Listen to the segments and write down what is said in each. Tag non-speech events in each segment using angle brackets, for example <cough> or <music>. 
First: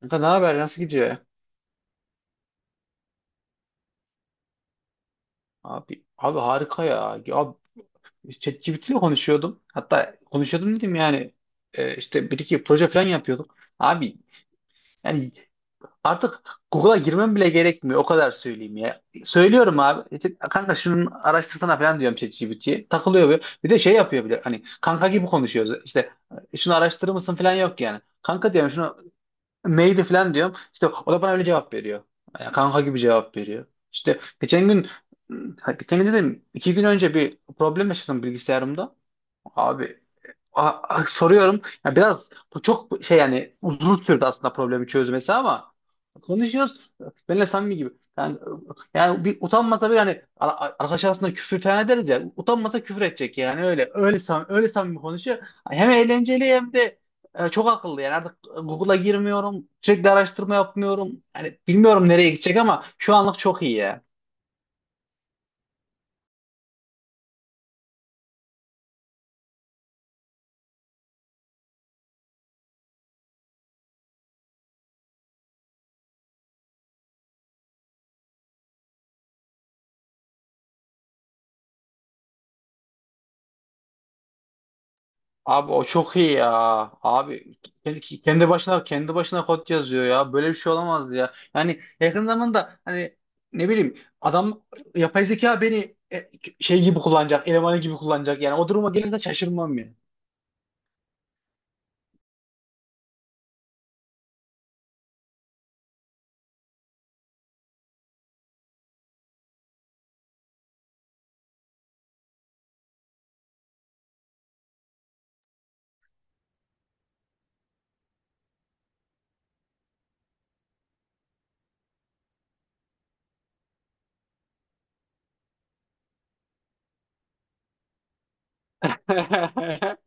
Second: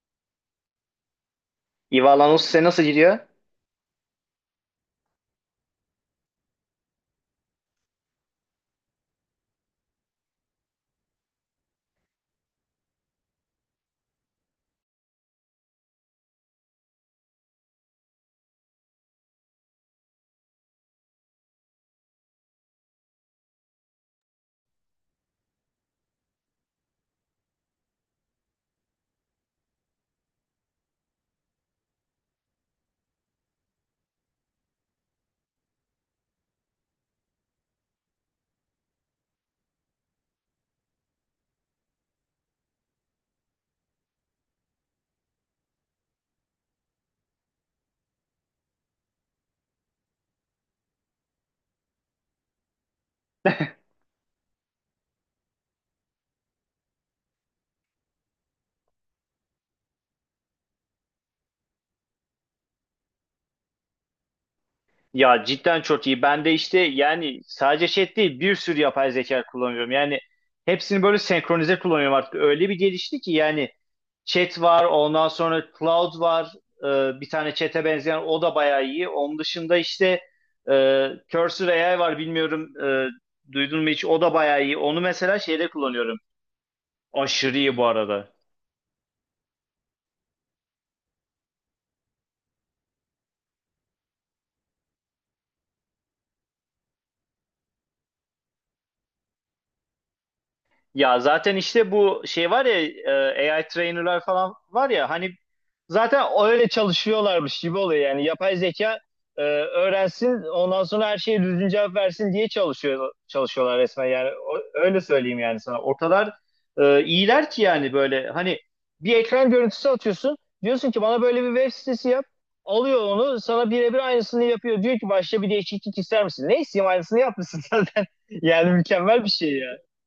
Kanka, ne haber? Nasıl gidiyor ya? Ivalanos size nasıl gidiyor? Abi harika ya. Ya abi, ChatGPT ile konuşuyordum. Hatta konuşuyordum dedim yani işte bir iki proje falan yapıyorduk. Abi yani artık Google'a girmem bile gerekmiyor. O kadar söyleyeyim ya. Söylüyorum abi. İşte, kanka şunun araştırsana falan diyorum ChatGPT'ye. Takılıyor böyle. Bir de şey yapıyor bile. Hani kanka gibi konuşuyoruz. İşte, "E, şunu araştırır mısın falan yok yani. Kanka diyorum şunu neydi falan diyorum. İşte o da bana öyle cevap veriyor. Yani kanka gibi cevap veriyor. İşte geçen gün, ha, geçen gün dedim, iki gün önce bir problem yaşadım bilgisayarımda. Abi, soruyorum. Ya biraz bu çok şey yani uzun sürdü aslında problemi çözmesi ama konuşuyoruz. Benimle samimi gibi. Yani, yani bir utanmasa bir hani arkadaş arasında küfür tane ederiz ya. Utanmasa küfür edecek yani öyle samimi konuşuyor. Hem eğlenceli hem de çok akıllı yani artık Google'a girmiyorum. Sürekli araştırma yapmıyorum. Yani bilmiyorum nereye gidecek ama şu anlık çok iyi ya. Ya cidden çok iyi. Ben de işte yani sadece chat değil bir sürü yapay zeka kullanıyorum. Yani hepsini böyle senkronize kullanıyorum artık. Öyle bir gelişti ki yani chat var, ondan sonra cloud var. Bir tane chat'e benzeyen o da bayağı iyi. Onun dışında işte Cursor AI var, bilmiyorum duydun mu hiç? O da bayağı iyi. Onu mesela şeyde Abi o çok kullanıyorum. iyi ya. Abi Aşırı iyi bu kendi, arada. kendi başına kendi başına kod yazıyor ya. Böyle bir şey olamaz ya. Yani yakın zamanda hani ne bileyim adam yapay zeka beni şey gibi kullanacak, elemanı gibi kullanacak. Yani o duruma gelirse şaşırmam ya. Ya zaten işte bu şey var ya, AI trainer'lar falan var ya, hani zaten öyle çalışıyorlarmış gibi oluyor, yani yapay zeka öğrensin, ondan sonra her şeye düzgün cevap versin diye çalışıyorlar resmen, yani öyle söyleyeyim, yani sana o kadar iyiler ki yani, böyle hani bir ekran görüntüsü atıyorsun, diyorsun ki bana böyle bir web sitesi yap, alıyor onu sana birebir aynısını yapıyor, diyor ki başka bir değişiklik ister misin? Ne isteyeyim, aynısını yapmışsın <laughs> zaten. Yani mükemmel bir şey. <laughs>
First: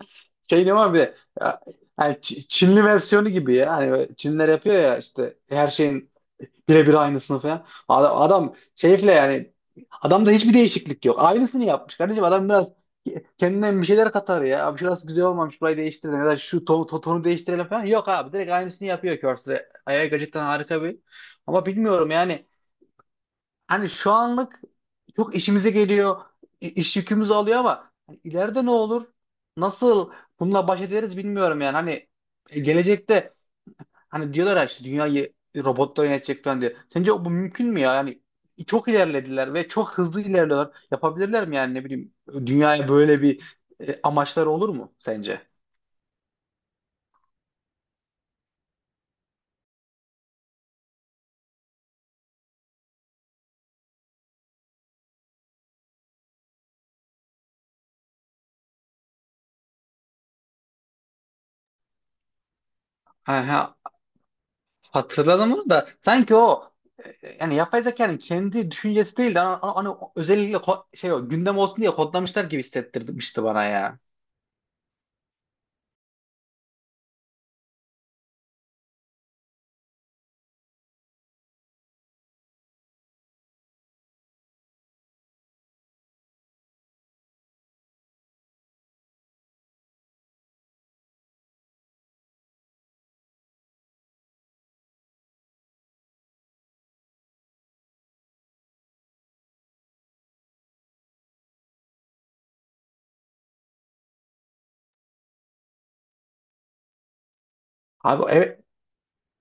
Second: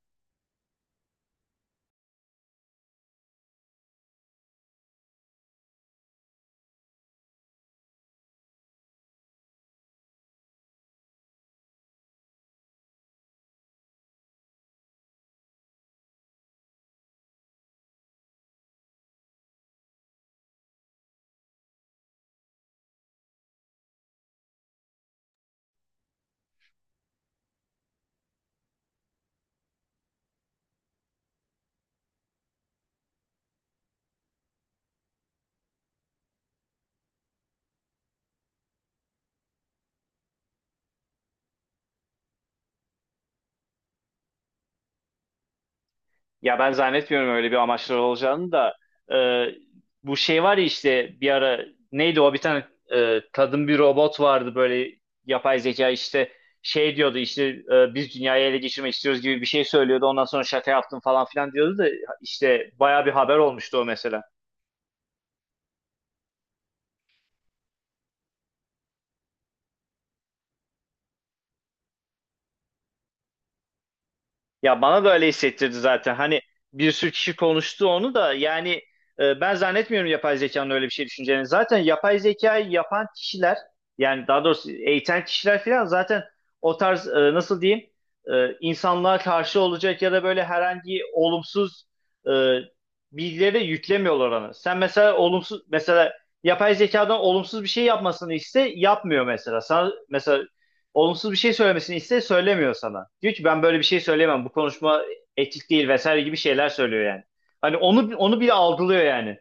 Şey ne var bir de ya, yani Çinli versiyonu gibi ya. Hani böyle Çinliler yapıyor ya işte her şeyin birebir aynısını falan. Adam şeyfle yani adamda hiçbir değişiklik yok. Aynısını yapmış kardeşim. Adam biraz kendinden bir şeyler katar ya. Abi şurası güzel olmamış, burayı değiştirelim ya da şu tonu değiştirelim falan. Yok abi, direkt aynısını yapıyor Curse. Ayağı gerçekten harika bir. Ama bilmiyorum yani, hani şu anlık çok işimize geliyor. İş yükümüzü alıyor ama hani ileride ne olur? Nasıl bununla baş ederiz bilmiyorum yani. Hani gelecekte hani diyorlar ya işte dünyayı robotlar yönetecek falan diye. Sence bu mümkün mü ya? Yani çok ilerlediler ve çok hızlı ilerliyorlar. Yapabilirler mi yani, ne bileyim, dünyaya böyle bir amaçları olur mu sence? Ya ben zannetmiyorum öyle bir amaçları olacağını da. e, Bu şey var ya, işte bir ara neydi o, bir tane kadın bir robot vardı böyle, yapay zeka işte, şey diyordu işte, biz dünyayı ele geçirmek istiyoruz gibi bir şey söylüyordu, ondan sonra şaka yaptım falan filan diyordu da, işte baya bir haber Aha, olmuştu o mesela. hatırladım onu da. Sanki o yani yapay zekanın kendi düşüncesi değil de hani özellikle şey o gündem olsun diye kodlamışlar gibi hissettirmişti bana ya. Ya bana da öyle hissettirdi zaten. Hani bir sürü kişi konuştu onu da, yani ben zannetmiyorum yapay zekanın öyle bir şey düşüneceğini. Zaten yapay zekayı yapan kişiler, yani daha doğrusu eğiten kişiler falan, zaten o tarz nasıl diyeyim, insanlığa karşı olacak ya da böyle herhangi olumsuz e, bilgileri de yüklemiyorlar ona. Sen mesela olumsuz, mesela yapay zekadan olumsuz bir şey yapmasını iste, yapmıyor mesela. Sana mesela olumsuz bir şey söylemesini iste, söylemiyor sana. Diyor ki ben böyle bir şey söyleyemem. Bu konuşma etik değil vesaire gibi şeyler söylüyor yani. Hani onu Abi onu bile evet, algılıyor yani.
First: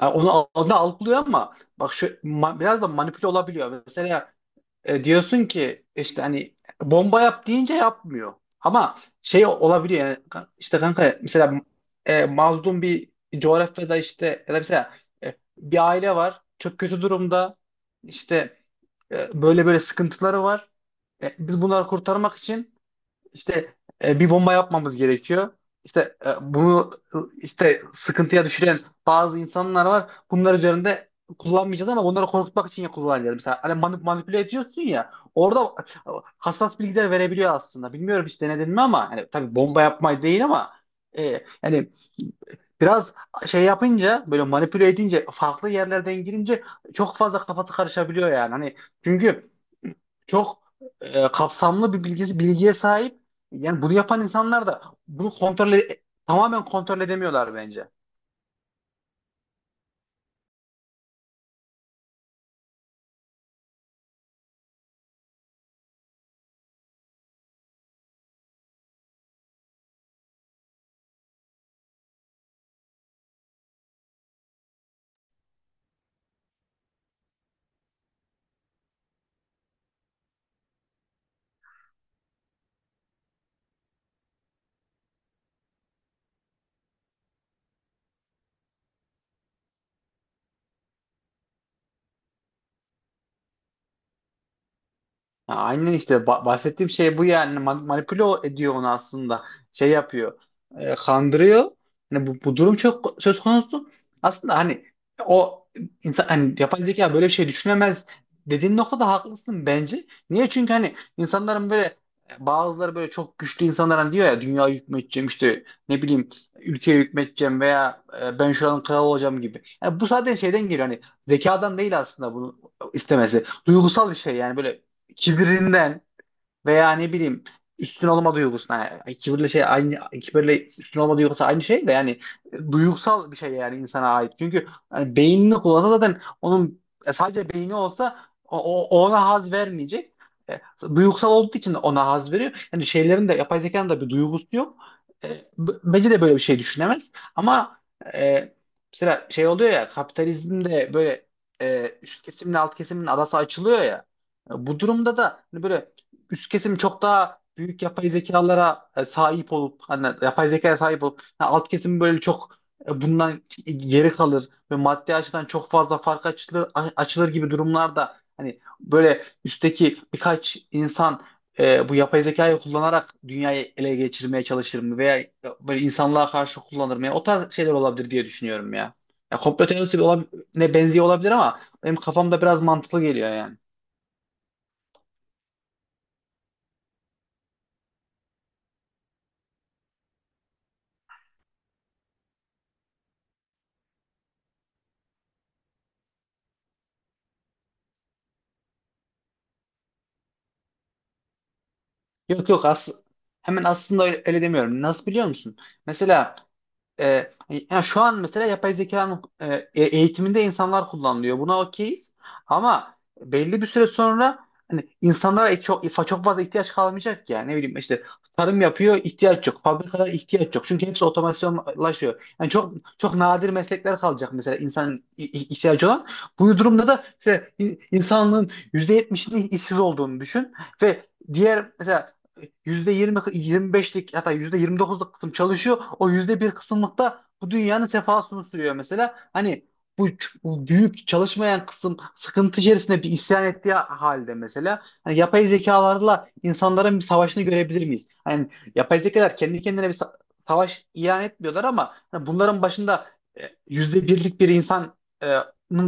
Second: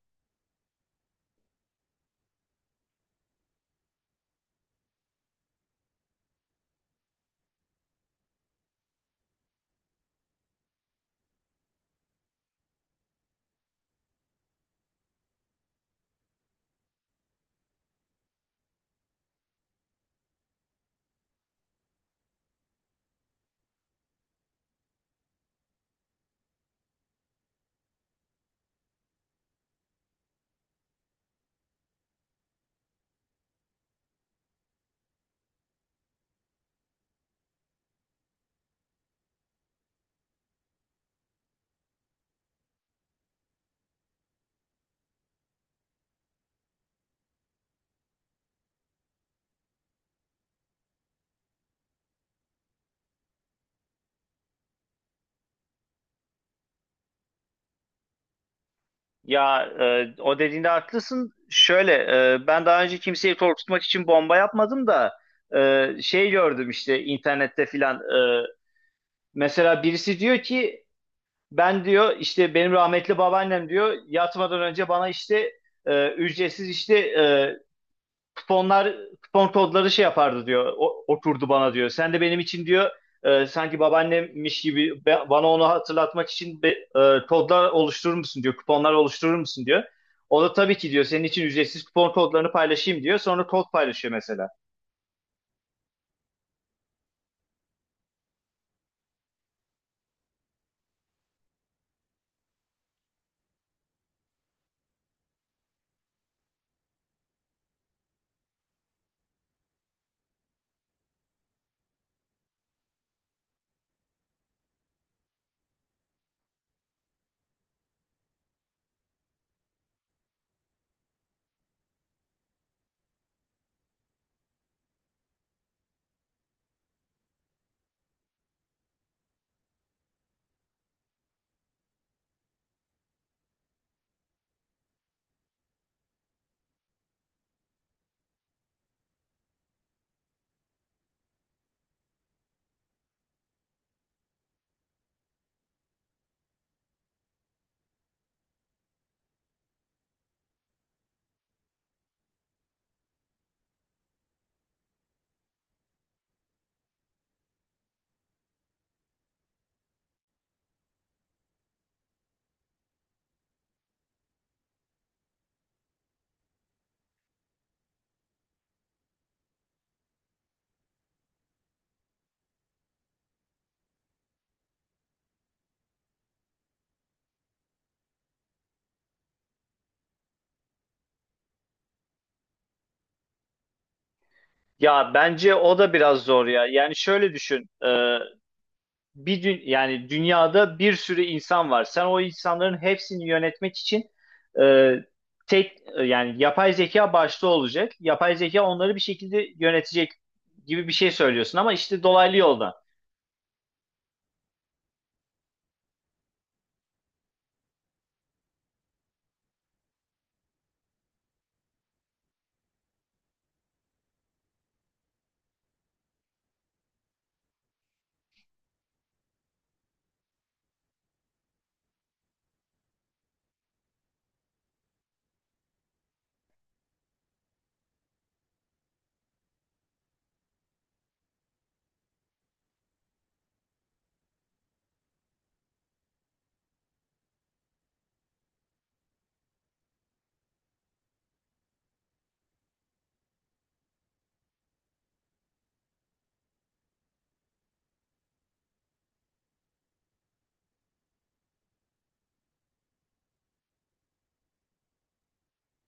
yani onu algılıyor ama bak şu biraz da manipüle olabiliyor. Mesela e, diyorsun ki işte hani bomba yap deyince yapmıyor. Ama şey olabiliyor yani işte kanka mesela mazlum bir coğrafyada işte, ya da mesela bir aile var çok kötü durumda, işte böyle böyle sıkıntıları var. E, biz bunları kurtarmak için işte bir bomba yapmamız gerekiyor. İşte bunu, işte sıkıntıya düşüren bazı insanlar var. Bunlar üzerinde kullanmayacağız ama bunları korkutmak için ya kullanacağız. Mesela hani manipüle ediyorsun ya, orada hassas bilgiler verebiliyor aslında. Bilmiyorum hiç denedin mi ama hani, tabii bomba yapmayı değil ama e, yani biraz şey yapınca, böyle manipüle edince, farklı yerlerden girince çok fazla kafası karışabiliyor yani. Hani çünkü çok kapsamlı bir bilgiye sahip. Yani bunu yapan insanlar da bunu tamamen kontrol edemiyorlar bence. Ya o dediğinde haklısın. Şöyle, ben daha önce kimseyi korkutmak için bomba yapmadım da şey gördüm işte internette filan. Mesela birisi diyor ki ben diyor, işte benim rahmetli babaannem diyor, yatmadan önce bana işte ücretsiz işte kuponlar, kupon kodları şey yapardı diyor. O, okurdu bana diyor. Sen de benim için diyor sanki babaannemmiş gibi bana onu hatırlatmak için kodlar oluşturur musun diyor. Kuponlar oluşturur musun diyor. O da tabii ki diyor, senin için ücretsiz kupon kodlarını paylaşayım diyor. Sonra kod paylaşıyor mesela. Ha, aynen işte bahsettiğim şey bu yani. Manipüle ediyor onu aslında, şey yapıyor, kandırıyor. Hani bu durum çok söz konusu aslında. Hani o insan, hani yapay zeka böyle bir şey düşünemez dediğin noktada haklısın bence. Niye? Çünkü hani insanların böyle bazıları, böyle çok güçlü insanların diyor ya, dünya hükmedeceğim, işte ne bileyim ülkeye hükmedeceğim veya ben şuranın kralı olacağım gibi, yani bu sadece şeyden geliyor, hani zekadan değil. Aslında bunu istemesi duygusal bir şey yani, böyle kibirinden. Veya ne bileyim, üstün olma duygusu. Yani kibirle şey aynı, kibirle üstün olma duygusu aynı şey de yani, duygusal bir şey yani, insana ait. Çünkü yani beynini kullansa, zaten onun sadece beyni olsa o, ona haz vermeyecek. E, Duygusal olduğu için ona haz veriyor. Yani şeylerin de, yapay zekanın da bir duygusu yok. E, Bence de böyle bir şey düşünemez. Ama e, mesela şey oluyor ya, kapitalizmde böyle üst kesimle alt kesimin arası açılıyor ya. E, bu durumda da hani böyle üst kesim çok daha büyük yapay zekalara sahip olup, hani yapay zekaya sahip olup, ha, alt kesim böyle çok bundan geri kalır ve maddi açıdan çok fazla fark açılır gibi durumlarda, hani böyle üstteki birkaç insan bu yapay zekayı kullanarak dünyayı ele geçirmeye çalışır mı, veya böyle insanlığa karşı kullanır mı? Yani o tarz şeyler olabilir diye düşünüyorum ya. Ya komplo teorisi ne benziyor olabilir ama benim kafamda biraz mantıklı geliyor yani. Ya bence o da biraz zor ya. Yani şöyle düşün. Bir yani dünyada bir sürü insan var. Sen o insanların hepsini yönetmek için e, tek yani yapay zeka başta olacak. Yapay zeka onları bir şekilde yönetecek gibi bir şey söylüyorsun, ama işte dolaylı Yok yok yoldan. as Hemen aslında öyle demiyorum. Nasıl biliyor musun? Mesela e, yani şu an mesela yapay zekanın eğitiminde insanlar kullanılıyor. Buna okeyiz. Ama belli bir süre sonra hani insanlara çok çok fazla ihtiyaç kalmayacak yani. Ne bileyim işte, tarım yapıyor, ihtiyaç yok. Fabrikalar, ihtiyaç yok. Çünkü hepsi otomasyonlaşıyor. Yani çok çok nadir meslekler kalacak, mesela insan ihtiyacı olan. Bu durumda da işte insanlığın %70'inin işsiz olduğunu düşün ve diğer mesela yüzde 25'lik, hatta yüzde 29'luk kısım çalışıyor. O yüzde bir kısımlıkta bu dünyanın sefasını sürüyor mesela. Hani bu büyük çalışmayan kısım sıkıntı içerisinde bir isyan ettiği halde, mesela hani yapay zekalarla insanların bir savaşını görebilir miyiz? Hani yapay zekalar kendi kendine bir savaş ilan etmiyorlar ama hani bunların başında e, yüzde birlik bir insanın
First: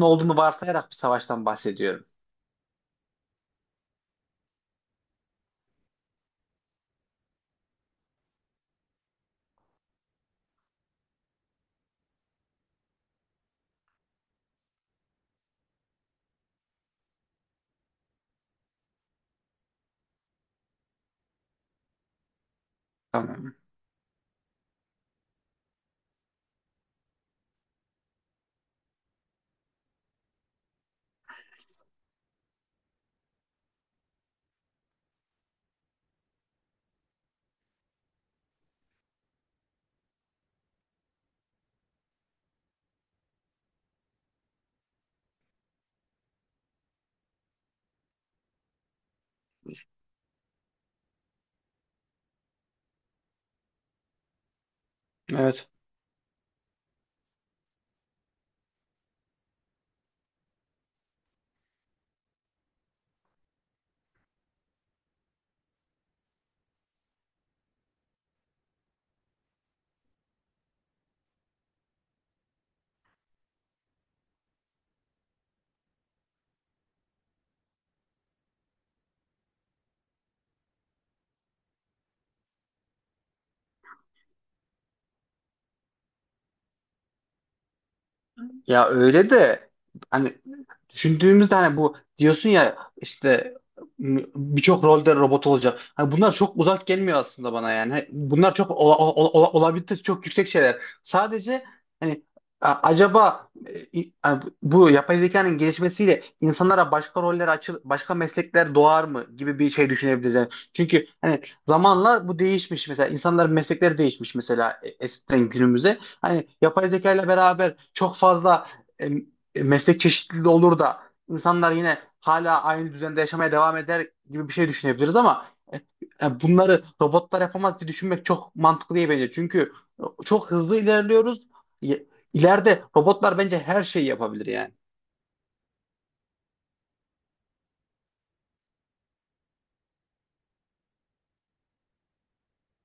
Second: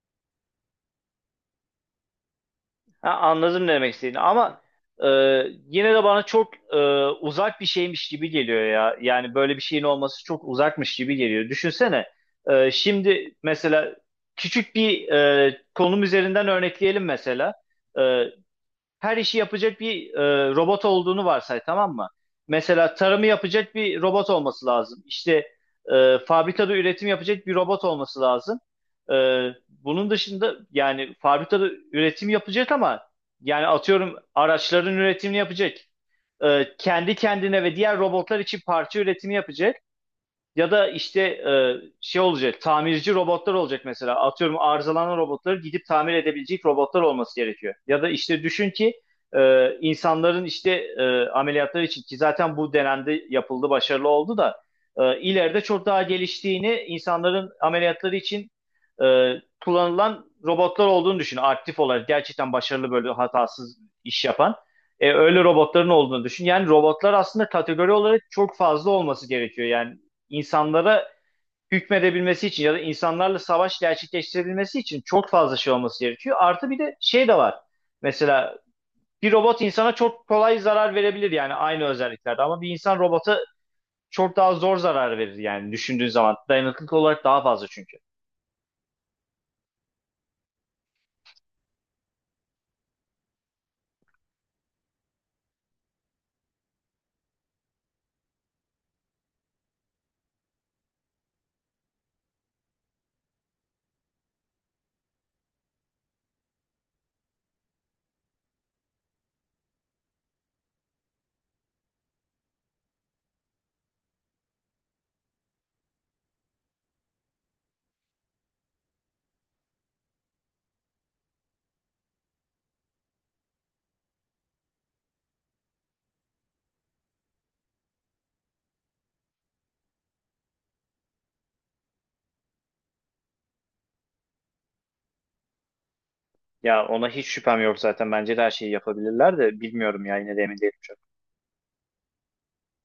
olduğunu varsayarak bir savaştan bahsediyorum. Ha, anladım ne demek istediğini, ama e, yine de bana çok uzak bir şeymiş gibi geliyor ya. Yani böyle bir şeyin olması çok uzakmış gibi geliyor. Düşünsene, şimdi mesela küçük bir konum üzerinden örnekleyelim mesela. E, Her işi yapacak bir robot olduğunu varsay, tamam mı? Mesela tarımı Tamam. yapacak bir robot olması lazım. İşte fabrikada üretim yapacak bir robot olması lazım. E, Bunun dışında yani fabrikada üretim yapacak, ama yani atıyorum araçların üretimini yapacak. Kendi kendine ve diğer robotlar için parça üretimi yapacak. Ya da işte şey olacak, tamirci robotlar olacak mesela. Atıyorum arızalanan robotları gidip tamir edebilecek robotlar olması gerekiyor. Ya da işte düşün ki insanların işte ameliyatları için, ki zaten bu dönemde yapıldı, başarılı oldu da ileride Evet. çok daha geliştiğini, insanların ameliyatları için e, kullanılan robotlar olduğunu düşün. Aktif olarak gerçekten başarılı, böyle hatasız iş yapan. Öyle robotların olduğunu düşün. Yani robotlar aslında kategori olarak çok fazla olması gerekiyor. Yani insanlara hükmedebilmesi için ya da insanlarla savaş gerçekleştirebilmesi için çok fazla şey olması gerekiyor. Artı bir de şey de var. Mesela bir robot insana çok kolay zarar verebilir, yani aynı özelliklerde, ama bir insan robota çok daha zor zarar verir yani, düşündüğün zaman. Dayanıklılık olarak daha fazla çünkü. Ya öyle de hani düşündüğümüzde, hani bu diyorsun ya işte birçok rolde robot olacak. Hani bunlar çok uzak gelmiyor aslında bana yani. Hani bunlar çok olabilitesi çok yüksek şeyler. Sadece hani acaba hani bu yapay zekanın gelişmesiyle insanlara başka roller açıl, başka meslekler doğar mı gibi bir şey düşünebiliriz. Yani çünkü hani zamanla bu değişmiş, mesela insanların meslekleri değişmiş mesela, eskiden günümüze, hani yapay zeka ile beraber çok fazla e, meslek çeşitliliği olur da insanlar yine hala aynı düzende yaşamaya devam eder gibi bir şey düşünebiliriz ama e, yani bunları robotlar yapamaz diye düşünmek çok mantıklı değil bence. Çünkü çok hızlı ilerliyoruz. İleride robotlar bence her şeyi yapabilir yani. Ya ona hiç şüphem yok zaten. Bence de her şeyi yapabilirler de, bilmiyorum ya, yine de emin değilim.